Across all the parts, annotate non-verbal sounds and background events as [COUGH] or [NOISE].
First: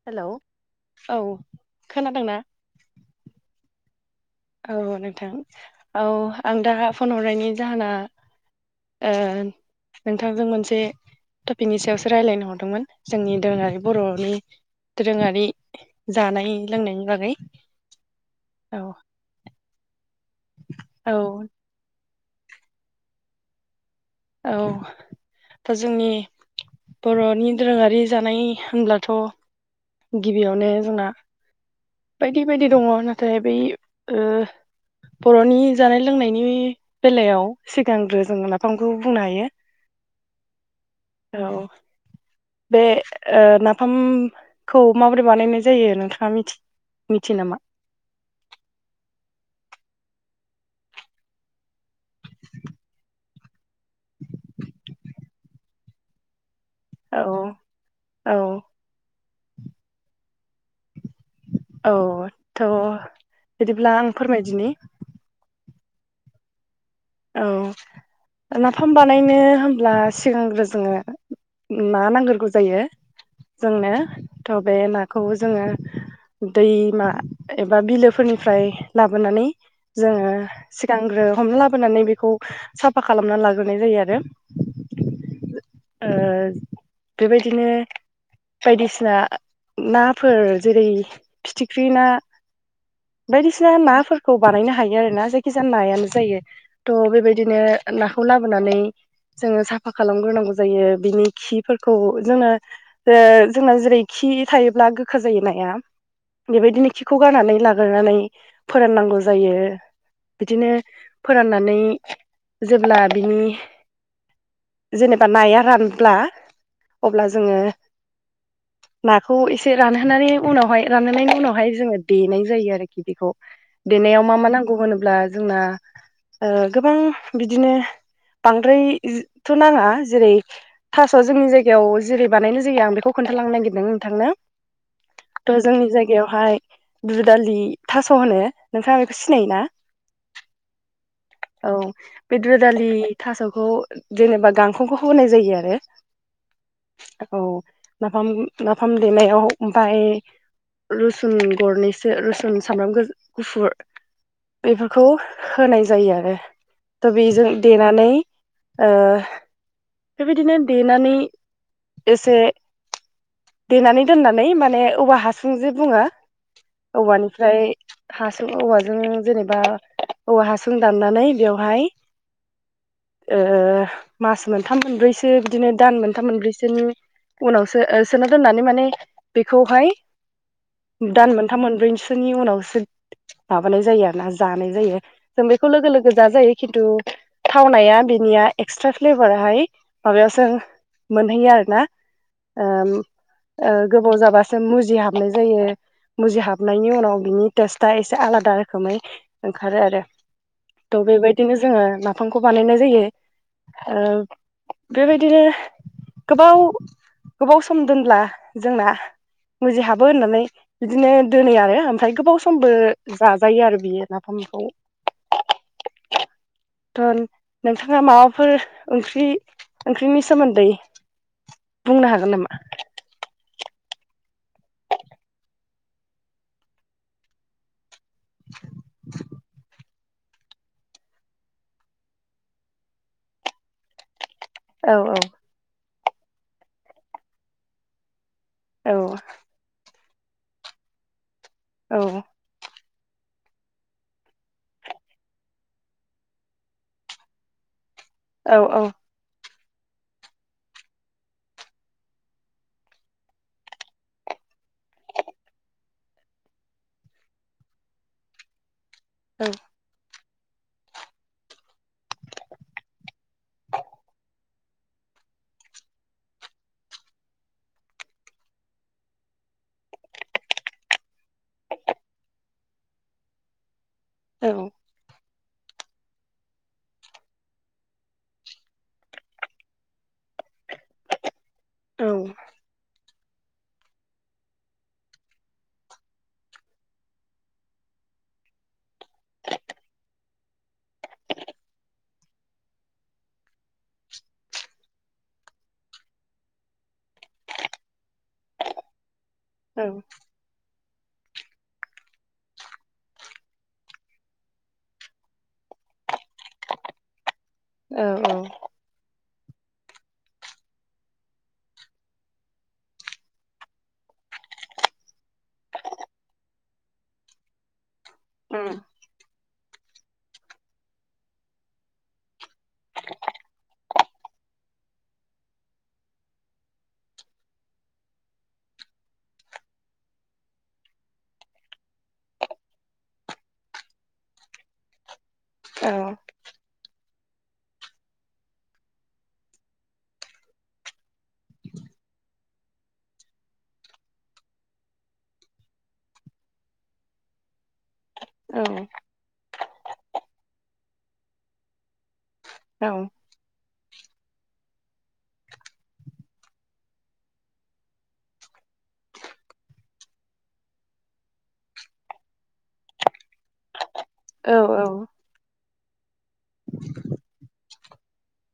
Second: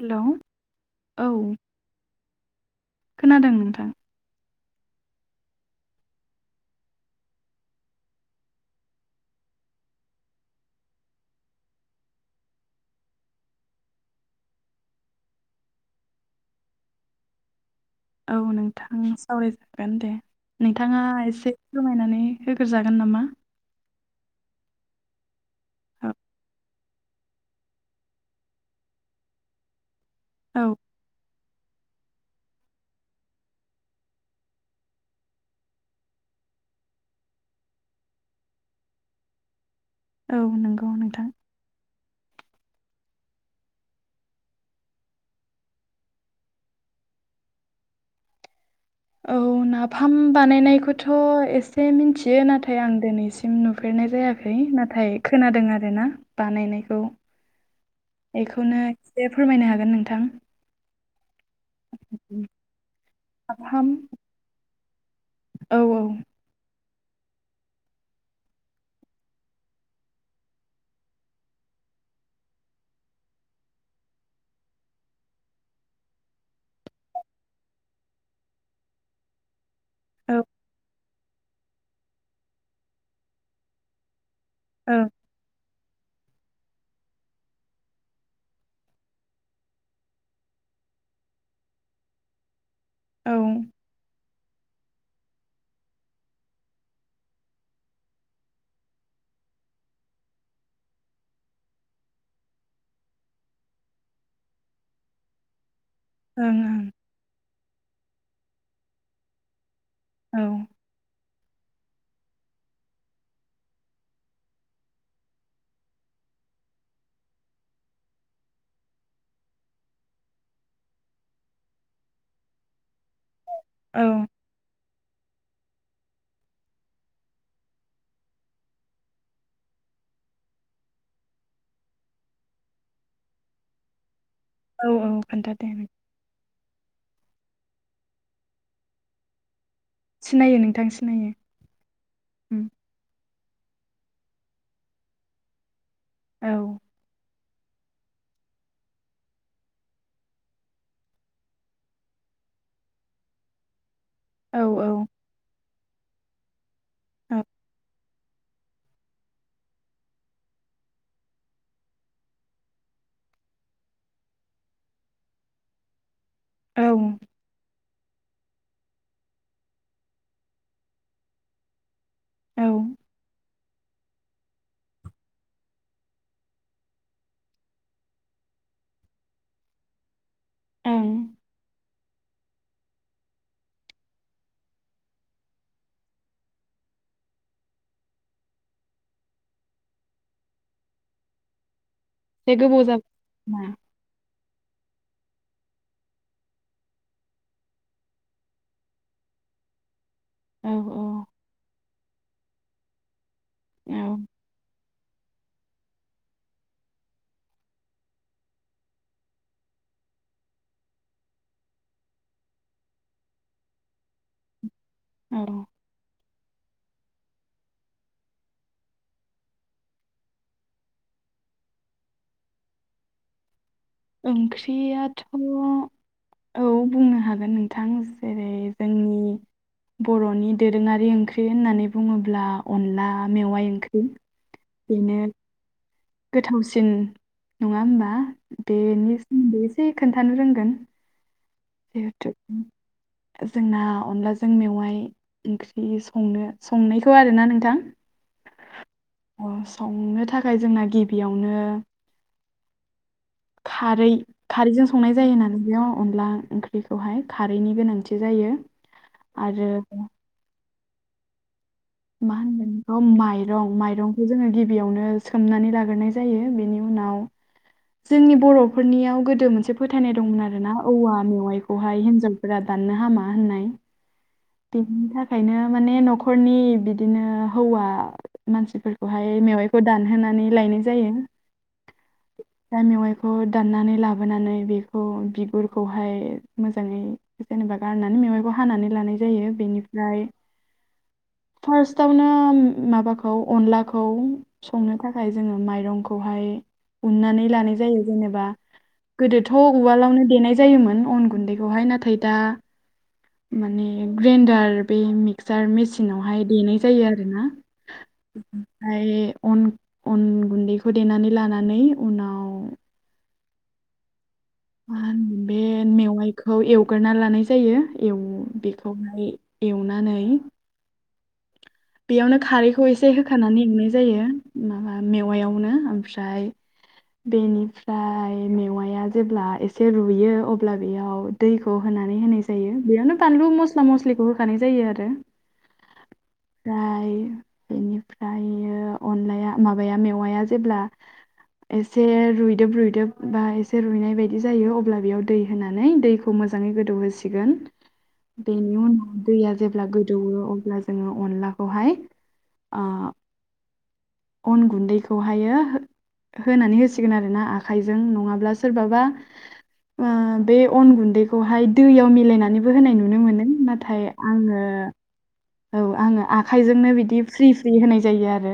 Hello hello औ औ खोनादोंना? खोनादों नोंथां औ नोंथां औ आं दा फन हरनायनि जाहोना ओ। नोंथांजों मोनसे टपिकनि सायावसो रायज्लायनो हरदोंमोन जोंनि दोरोङारि बर'नि दोरोङारि जानाय लोंनायनि बागै औ नोंथां सावरायजागोन दे नोंथाङा औ एसे जमायनानै होग्रजागोन नामा औ दा जोंनि औ बर'नि दोरोङारि जानाय होनब्लाथ' औ गिबियावनो जोंना बायदि बायदि दङ नाथाय बै ओ बर'नि जानाय लोंनायनि बेलायाव सिगांग्रो जोङो लााफांखौ बुंनो हायो औ नंगौ नोंथां औ ‌। बे नाफामखौ माबोरै बानायनाय जायो नोंथाङा मिथि मिथि नामा? औ नाफाम बानायनायखौथ' एसे मिन्थियो नाथाय आं दिनैसिम सिम नुफेरनाय जायाखै नाथाय खोनादों आर ना बानायनाय औ औ बेखौनो खसे फोरमायनो हागोन नोंथां औ थ' नाफाम बिदिब्ला आं फोरमायदिनि औ औ। औ नाफाम बानायनो होनब्ला सिगांग्रो जोङो ना नांग्रगौ जायो जोंनो‌ थ' बे नाखौ जोङो दैमा एबा बिलोफोरनिफ्राय लाबोनानै जोङो औ सिगांग्रो हमना लाबोनानै बेखौ साफा खालामना लाग्रोनाय जायो आरो ओ ओ बेबायदिनो बायदिसिना नाफोर जेरै फिथिख्रि ना ओं बायदिसिना नाफोरखौ बानायनो हायो आरोना। जायखिजाया नायानो जायो थ' बेबायदिनो नाखौ लाबोनानै जोङो साफा खालामग्रोनांगौ जायो बिनि खिफोरखौ जोङो जोंना जेरै खि थायोब्ला गोखा जायो नाया औ ओं बेबायदिनो खिखौ गारनानै लाग्रोनानै फोराननांगौ जायो ओं बिदिनो फोराननानै जेब्ला बिनि जेनेब्ला नाया रानब्ला अब्ला जोङो नाखौ एसे रानहोनायनि उनावहाय रानहोनायनि उनावहाय जोङो देनाय जायो आरोखि बेखौ औ देनायाव मा मा नांगौ होनोब्ला जोंना ओ गोबां बिदिनो बांद्रायथ' नाङा जेरै थास' जोंनि जायगायाव जेरै बानायनो जायो आं बेखौ खोन्थालांनो नागिरदों नोंथांनो औ औ खोन्था थ' दे जोंनि जायगायावहाय दु दालि थास' होनो नोंथाङा बेखौ सिनायोना? सिनायो नोंथां सिनायो औ बे उम, दुदालि थास'खौ जेनेबा गांखंखौ होनाय जायो आरो औ औ नाफाम नाफाम देनायाव आमफाय रुसुन गरनै रुसुन सामब्राम गुफुर औ बेफोरखौ होनाय जायो आरो थ' औ बेजों देनानै ओ बेबायदिनो देनानै एसे देनानै दोननानै माने औवा हासुं जे बुङो, औ औवानि आमफ्राय हासुं औवाजों जेनेबा औवा हासुं दाननानै बेवहाय औ मास मोनथाम मोनब्रैसो बिदिनो दान मोनथाम मोनब्रैसोनि उनावसो सोना दोननानै माने बेखौहाय ओं दान मोन मोनब्रैसोनि उनावसो माबानाय जायो आरो ना जानाय जायो जों बेखौ लोगो लोगो जाजायो खिन्थु थावनाया बिनिया एक्सट्रा फ्लेभाराहाय माबायावसो मोनहैयो आरो ना एसे ओ गोबाव जाबाय ना? ओ गोबाव जाबासो मुजि हाबनाय जायो। मुजिहाबनायनि उनाव बिनि टेस्टआ एसे आलादा रोखोमै ओंखारो आरो औ औ थ' बेबायदिनो जोङो नाफामखौ बानायनाय जायो। औ बेबायदिनो गोबाव गोबाव सम दोनब्ला जोंना मुजिहाबो होननानै बिदिनो दोनोयो आरो ओमफ्राय गोबाव समबो जाजायो आरो बियो नाफामखौ औ [UNINTELLIGIBLE] थ' नोंथाङा माबाफोर ओंख्रि ओंख्रिनि सोमोन्दै बुंनो हागोन नामा? ओंख्रियाथ' औ बुंनो हागोन नोंथां जेरै जोंनि [INAUDIBLE] बर'नि दोरोङारि ओंख्रि होननानै बुङोब्ला अनला मेवाइ ओंख्रि औ बिनो गोथावसिन नङा होमबा औ बेनि सोमोन्दै एसे खोन्थानो रोंगोन औ जिहेथु जोंना अनलाजों मेवाइ ओंख्रि संनो संनायखौ आरोना नोंथां औ औ संनो थाखाय जोंना गिबियावनो खारै खारैजों संनाय जायो नालाय बेयाव अनला ओंख्रिखौहाय खारैनि गोनांथि जायो आरो [UNINTELLIGIBLE] माइरं माइरंखौ जोङो गिबियावनो सोमनानै लाग्रोय जायो बेनि उनाव जोंनि बर'फोरनियाव गोदो मोनसे फोथायनाय दंमोन आरोना औवा मेवाइखौहाय हिनजाव फोरा दाननो हामा होननाय औ बिनि थाखायनो माने न'खरनि बिदिनो हौवा मानसिफोरखौहाय मेवाइखौ दानहोनानै लायनाय जायो औ दा मेवायखौ बेखौ दाननानै लाबोनानै बेखौ बिगुरखौहाय मोजाङै जेनेबा गारनानै मेवाइखौ हानानै लानाय जायो बेनिफ्राय फार्स्टावनो माबाखौ अनलाखौ संनो थाखाय जोङो माइरंखौहाय उननानै लानाय जायो जेनेबा गोदोथ' औ उम औ उवालावनो देनाय जायोमोन अन गुन्दैखौहाय नाथाय दा माने ग्राइन्डार बे मिक्सार मिसिनाव हाय देनाय जायो आरोना औ ओमफ्राय अन अन गुन्दैखौ देनानै लानानै उनाव [UNINTELLIGIBLE] बे मेवाइखौ एवगोरा लानाय जायो बेखौहाय एवनानै बेयावनो खारैखौ एसे होखानानै एवनाय जायो माबा मेवायावनो ओमफ्राय बेनिफ्राय मेवाया जेब्ला एसे रुयो अब्ला बेयाव दैखौ होनानै होनाय जायो बेयावनो बानलु मस्ला मस्लिखौ होखानाय जायो आरो औ ओमफ्राय बेनिफ्रियो अनलाया माबाया मेवाया जेब्ला एसे रुइदोब रुदोब बा एसे रुइनाय बायदि जायो अब्ला बेयाव दै होनानै दै खौ मोजाङै गोदौहोसिगोन औ बेनि उनाव दैया जेब्ला गोदौो अब्ला जोङो अनलाखौहाय औ उम औ अन गुन्दैखौहायो होनानै होसिगोन आरो ना आखाइजों नङाब्ला सोरबाबा बे अन गुन्दैखौहाय दैयाव मिलायनानैबो होनाय नुनो मोनो नाथाय औ आङो औ आङो आखाइजोंनो बिदि फ्रि फ्रि होनाय जायो आरो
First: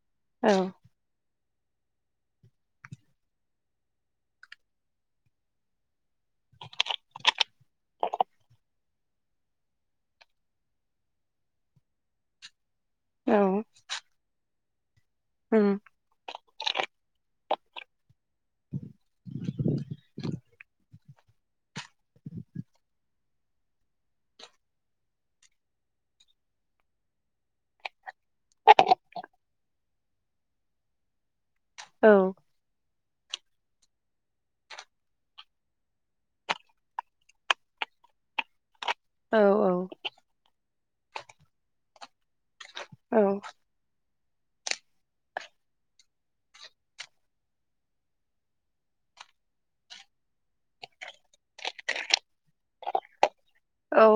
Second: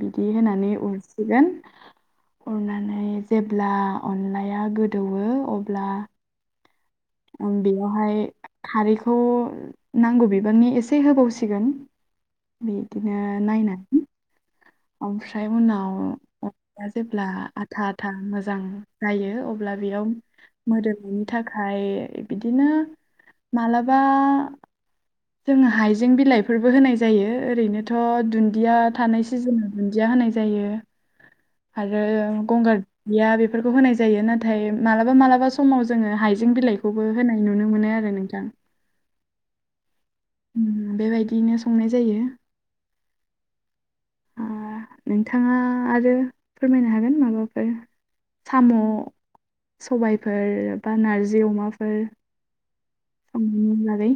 बिदि होनानै उर अरनानै जेब्ला अनलाया गोदौवो अब्ला बेयावहाय खारैखौ नांगौ बिबांनि एसे होबावसिगोन बिदिनो नायनानै ओमफ्राय उनाव जेब्ला आथा आथा मोजां जायो अब्ला बेयाव मोदोमनि थाखाय बिदिनो मालाबा जोङो हाइजें बिलाइफोरबो होनाय जायो ओरैनोथ' दुन्दिया थानाय सिजोनाव दुन्दिया होनाय जायो आरो गंगार गैया बेफोरखौ होनाय जायो नाथाय मालाबा मालाबा समाव जोङो हाइजें बिलाइखौ बो होनाय नुनो मोनो आरो नोंथां औ औ। बेबायदियैनो संनाय जायो। औ। नोंथाङा आरो फोरमायनो हागोन माबाफोर साम' सबायफोर बा नारजि अमाफोर उम औ नानै।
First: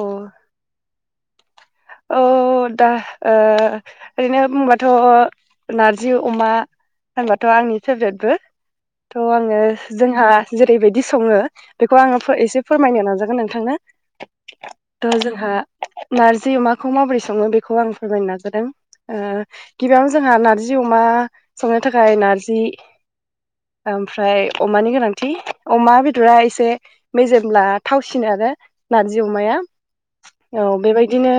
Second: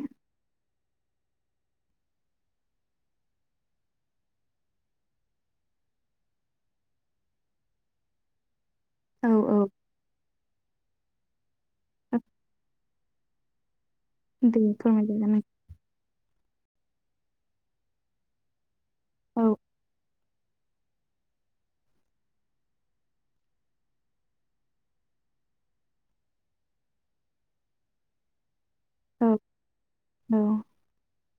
अ दा ओ ओरैनो बुंबाथ' नारजि अमा होनंबाथ' आंनि फेभ्रेटबो। औ थ' आङो औ जोंहा जेरैबायदि सङो बेखौ आङो फो एसे फो रमायनो नाजागोन नोंथांनो दे थ फोरमायजागोन नों। जोंहा नारजि अमाखौ माबोरै स सङो बेखौ आं फोरमायनो नाजादों ओ। औ गिबियावनो जोंहा नार्जि अमा संनो थाखाय नारजि ओमफ्राय अमानि गोनांथि अमा बेदरा एसे मेजेमब्ला थावसिनो आरो नारजि औ अमाया औ बेबायदिनो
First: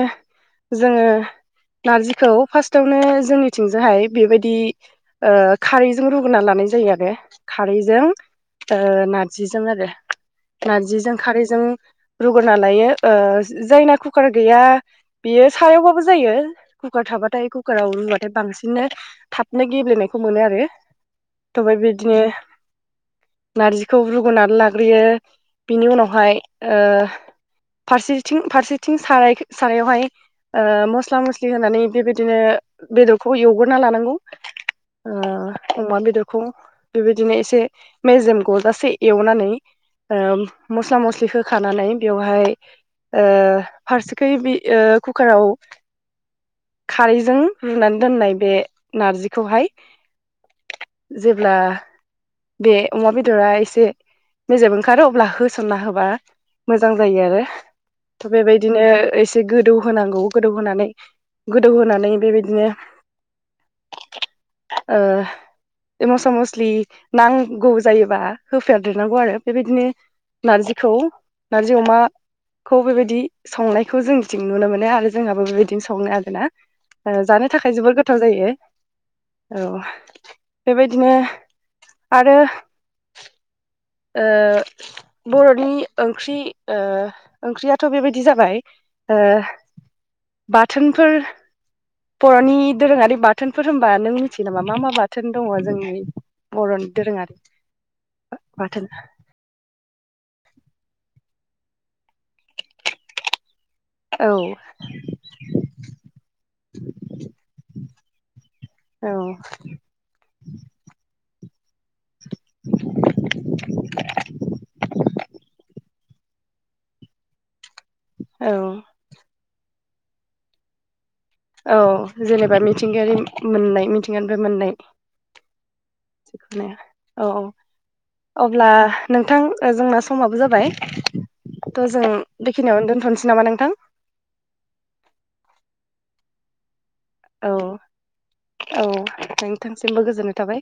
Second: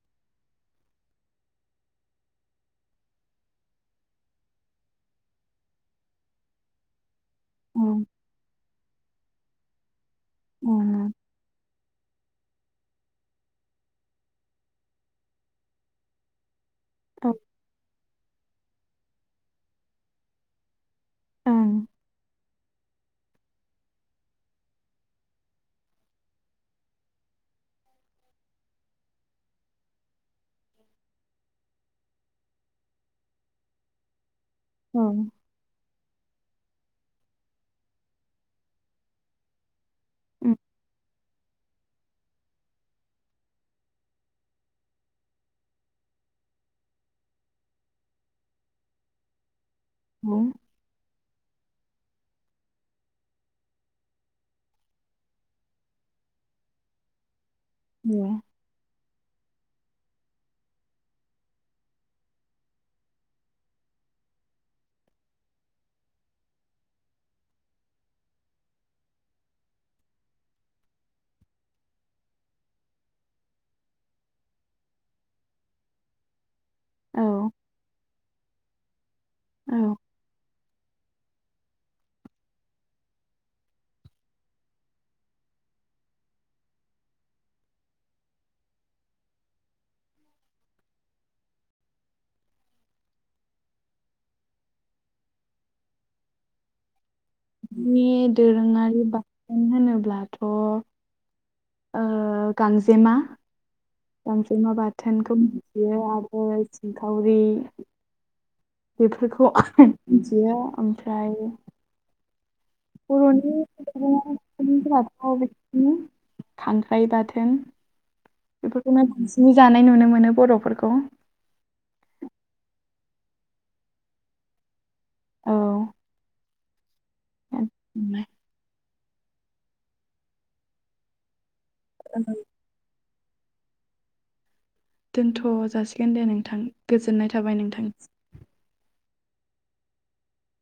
जोङो नारजिखौ फार्स्टआवनो जोंनिथिंजोहाय बेबायदि खारैजों रुगोनना लानाय जायो आरो। खारैजों ओ नारजिजों आरो औ नारजिजों खारैजों रुगोरना लायो ओ जायना कुकार गैया बियो सायावबाबो जायो। कुका औ थाबाथाय कुाराव रुवा बांसिननो थाबनो गेब्लेनायखौ मोनो आरो थ बे ओं बिदिनो नारजिखौ रुगनानै लाग्रोयो बिनि उनावहाय ओ फारसेथिं फारसेथिं सारायख सारायावहाय मस्ला मस्लि होनानै बेबायदिनो बेदरखौ एवगोरना लानांगौ। औ ओ अमा बेदरखौ बेबायदिनो एसे मेजेम गजासे एवनानै ओम उम, मस्ला मस्लि होख खानानै बेवहाय ओ फारसेखै बे कुकाराव खारैजों रुनानै दोननाय बे नारजिखौहाय औ। जेब्ला बे अमा बेदरा एसे मेजेब ओंखारो अब्ला होसनना होबा मोजां जायो आरो। दे थ' बेबायदिनो एसे गोदौ होनांगौ गोदौ होनोनानै गोदौहोनानै बेबायदिनो ओ मस्ला मस्लि नांगौ जायोबा होफादेरनांगौ आरो बेबायदिनो नार्जिखौ नारजि अमा खौ बेबायदि संनायखौ जोंथिं नुनो मोनो आरो जोंहाबो बेबायदिनो संनो आरो। ना ओ औ जानो थाखाय जोबोर गोथाव जायो औ। औ बेबायदिनो आरो ओ बर'नि ओंख्रि ओ ओंख्रियाथ' बेबायदि जाबाय ओ बाथोनफोर बर'नि दोरोङारि बाथोनफोर होमबा नों मिथियो नामा मा मा बाथोन दङ जोंनि बर'नो दोरोङारि नि बाथोन दोरोङारि बा थोन होनोब्लाथ' ओ गांजेमा औ गांजेमा बाथोनखौ मिथियो आरो सिंखावरि औ बेफोरखौ मि बियो ओमफ्राय [UNINTELLIGIBLE] खांख्राइ बाथोन औ बेफोरखौनो बांसिनै जानाय नुनो मोनो बर'फोरखौ। औ जेनेबा मिथिंगायारि मोननाय मिथिंगानिफ्राय औ मोननाय। औ औ अब्ला नोंथां ओ जोंना समाबो जाबाय थ' जों बेखिनियावनो दोनथ'नोसै नामा नोंथां। दोनथ' जासिगोन दे नोंथां गोजोननायथ औ औ नोंथांसिमबो गोजोननाय थाबाय।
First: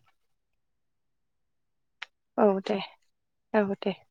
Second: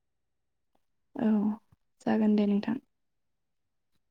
औ जागोन औ नोंथां दे औ दे।